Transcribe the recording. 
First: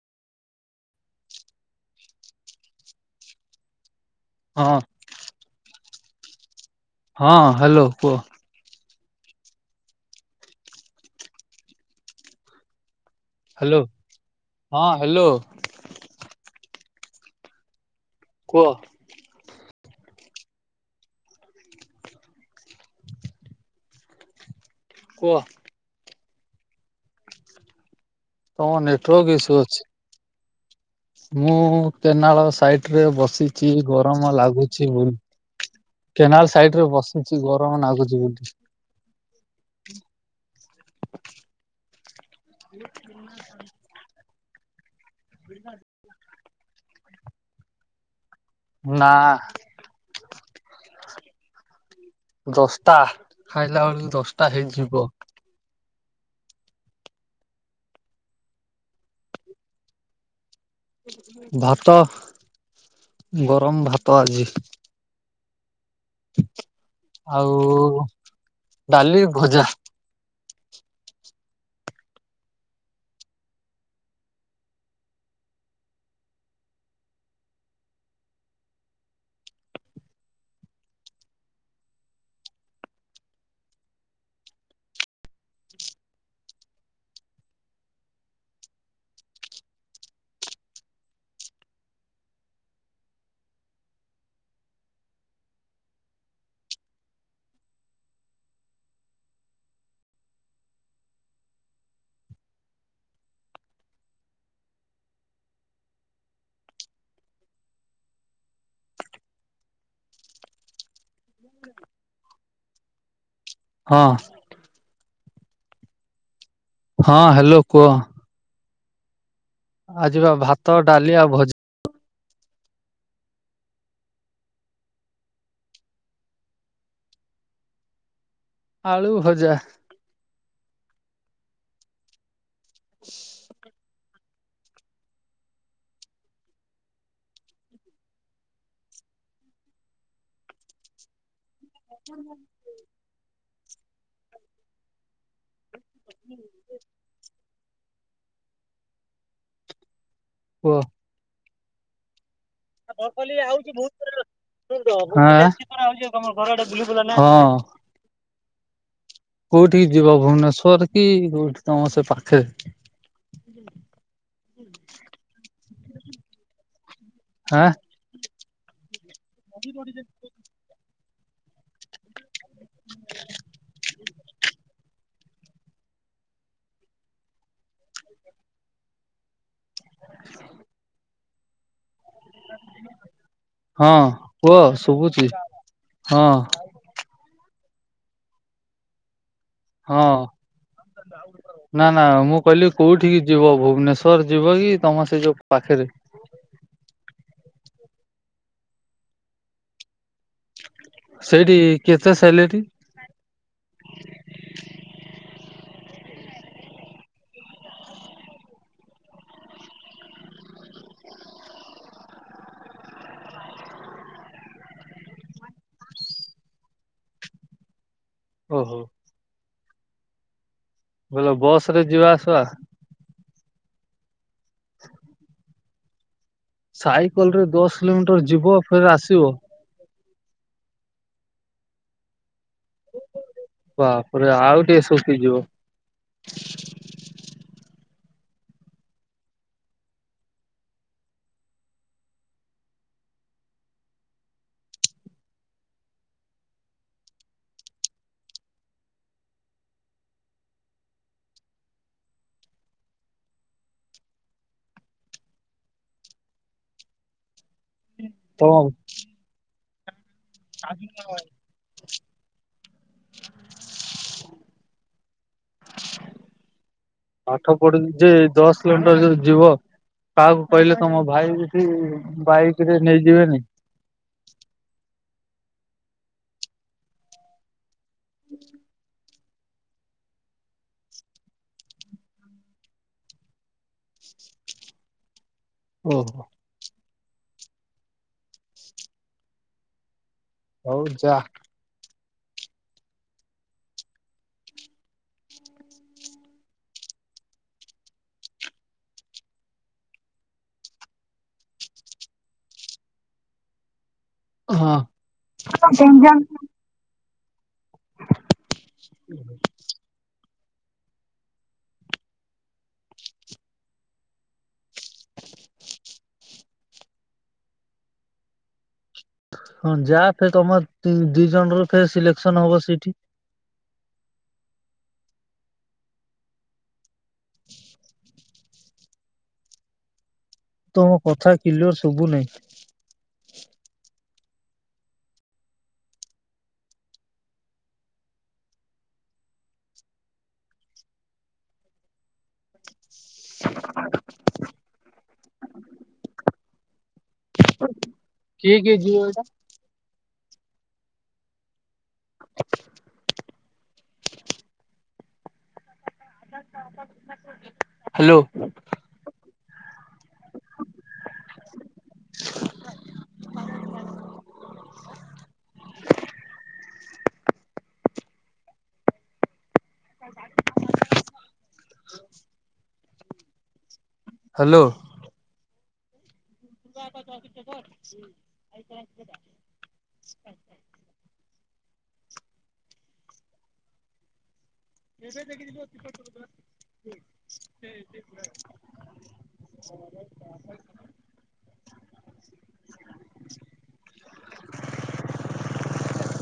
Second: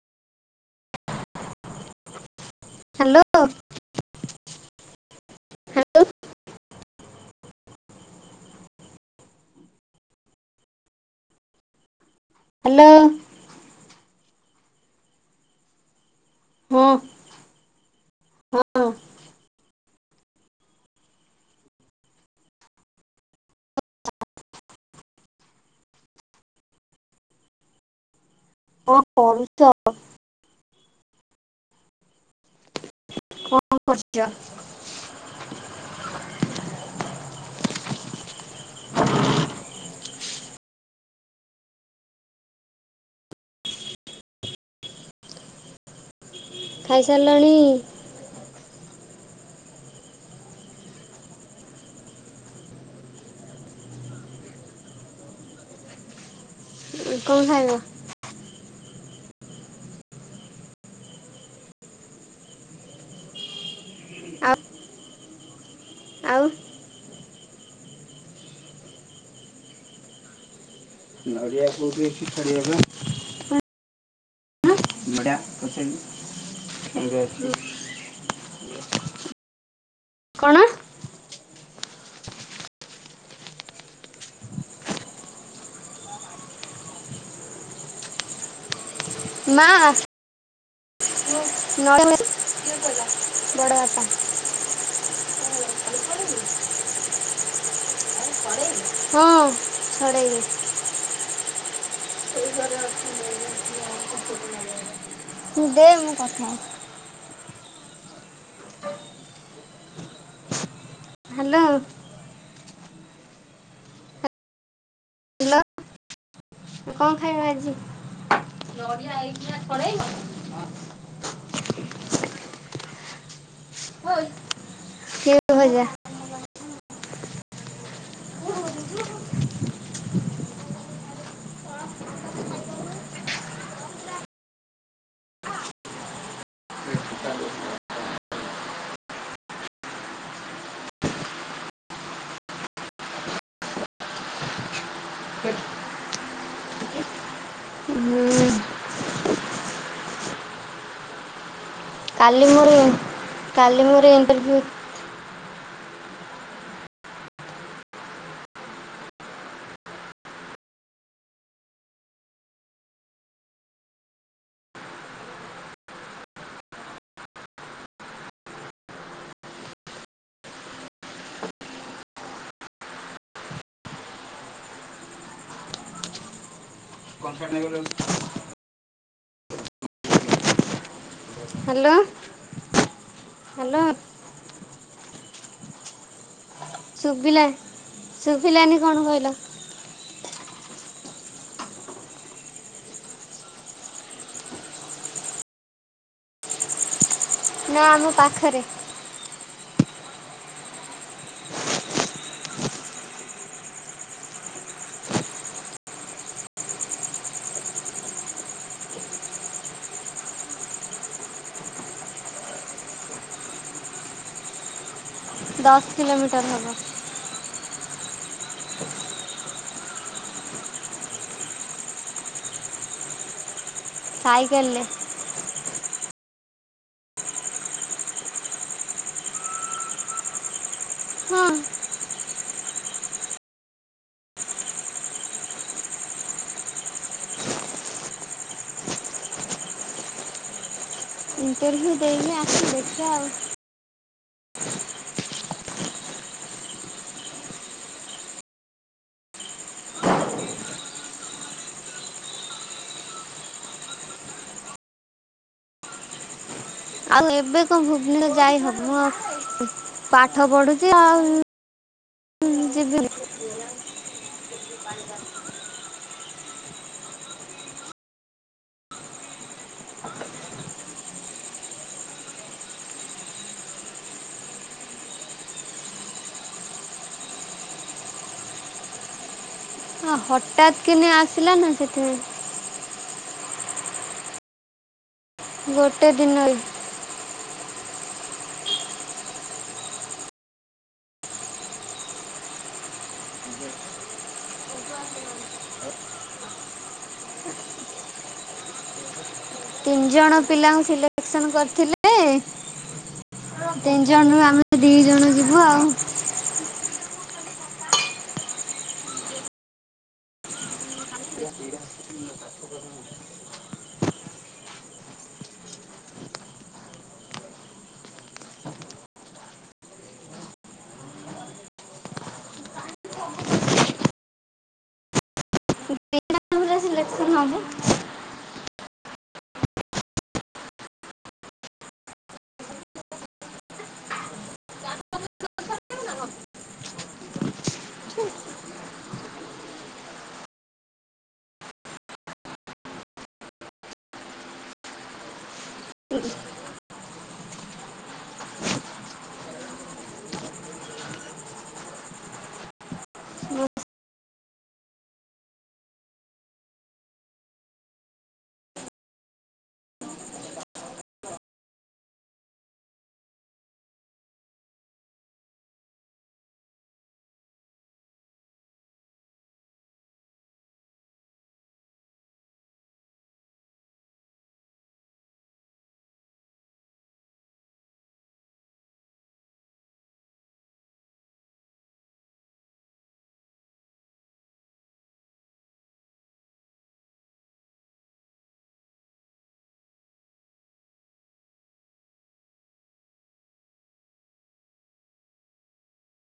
Hello. ହଁ। Hello ହଁ hello କୁହ। ହ୍ୟାଲୋ। ହ୍ୟାଲୋ ହଁ ହ୍ୟାଲୋ। ହଁ। କୁହ। ହଁ କହ। ତମ କଣ କରୁଚ? ମୁ କେନାଳ ସାଇଡ ରେ କଣ ବସିଚି କରୁଛ? ଗରମ ଲାଗୁ ଚି ବୁଲ୍ କେନାଲ ସାଇଡ ରେ ବସିଛି ଗରମ ନାଗୁଛି ବୁଲୁଚି। [unintelligible] [unintelligible] ଖାଇସାରିଲଣି? ନା। ଦଶଟା ଖାଇଲା ବେଳକୁ ଦଶଟା ହେଇଯିବ। କଣ ଖାଇବ। ଭାତ ଗରମ ଭାତ ଆଜି। ଆଉ ଆଉ। ଆଉ ଡାଲି ଭଜା। ନଡ଼ିଆକୁ ବି [unintelligible] ବଡ଼ିଆ ପଶଙ୍ଗଛି। କଣ। ମା। ନଡି ଆବାଡି ବଡ ବାପା। [inaudible] ହଁ ଛଡେଇଦେ। ଦେ ମୁଁ କଥା ହାଲୋ। ହଁ। ହ୍ୟାଲୋ ହଁ ହାଲୋ କୁହ। ନଡିଆ ହେଇକି ଆ ଆଜିର ଭାତ ଡାଲି ଆଉ ଭଜ୍ କେ ଭଜା। ଆଳୁ ଭଜା। [inaudible] [inaudible] [inaudible] ହୁଁ। କୁଓ। କାଲି ମୋରୋ କାଲି ମୋର ଇଣ୍ଟର୍ଭିୟୁ। ଆଁ ହଁ। କୋଉଠି କି ଯିବ ଭୁବନେଶ୍ଵର୍ କି କୋଉଠି ତମ ସେ ପାଖେ। ଆ। [unintelligible] [unintelligible] [inaudible] ହାଲୋ। ହଁ କୁଅ ଶୁବୁଚି ହଁ। ଶୁଭିଲା ଶୁଭିଲାନି କଣ କହିଲ। ହଁ। ନା ନା ମୁଁ କହିଲି କୋଉଠିିକି ଯିବ ଭୁବ୍ନେଶ୍ଵର୍ ଯିବ କି ତମ ସେ ଯୋଉ ପାଖେରେ। ନା ଆମ ପାଖରେ। ସେଇଠି କେତେ ସେଲେରି। ଦଶ୍ କିଲୋମିଟର୍ ହେବ। ଓହୋ। ବୋଲ ବସ୍ ରେ ଯିବା ଆସିବା। ସାଇ କଲ୍ରେ। ସାଇକଲ୍ ରେ ଦଶ୍ କିଲୋମିଟର୍ ଯିବ ଫେରେ ଆସିବ। ହଁ। ବାପ୍ରେ ଆଉ ଟିକେ ଶୁଖିଯିବ। ଇଣ୍ଟର୍ଭିୟୁ ଦେଇନି ଆସ ଦେଖିଆ ଆଉ। ଆଉ ଏବେ କଣ ଭୁବନେ ତମ ଯାଇ ହବ ପାଠ ପଢୁଛି ଆଉ। ଯିବିନି। ପାଠ ପଢୁ ଯେ ଦଶ୍ କିଲୋମିଟର୍ ଯୋଉ ଯିବ। କାହାକୁ କହିଲେ ତମ ଭାଇ ବିଠି ବାଇକ ରେ ନେଇଯିବେନି,? [inaudible] ଆ ହଠାତ୍ କିନି ଆସିଲା ନା ସେଥିପାଇଁ। ଗୋଟେ ଓହୋ। ଦିନରେ। ହଉ ଯା [inaudible] ତିନିଜଣ ପିଲାଙ୍କୁ ସିଲେକ୍ସନ୍ କରିଥିଲେ। ତିନି ଜଣରୁ ହଁ ଆମେ ଦି ଜଣ ଯିବୁ ଆଉ। ହୁଁ। [inaudible] ହଁ ଯାହା ଫେରେ ତମ ଦି ଜଣରୁ ଫେରେ ସିଲେକ୍ସନ ହବ ସେଇଠି। [inaudible] ନହେଲେ ସିଲେକ୍ସନ୍ ହେବୁ। ତମ କଥା କିଲଅର ସୁବୁ ନେଇଁ। [inaudible] ହୁ। କିଏ କକିଏ ଜିବ ଏଟା? [inaudible] ହ୍ୟାଲୋ। [inaudible] ହ୍ୟାଲୋ। [inaudible] ଏବେ ଦେଖିିବ। [inaudible] [inaudible]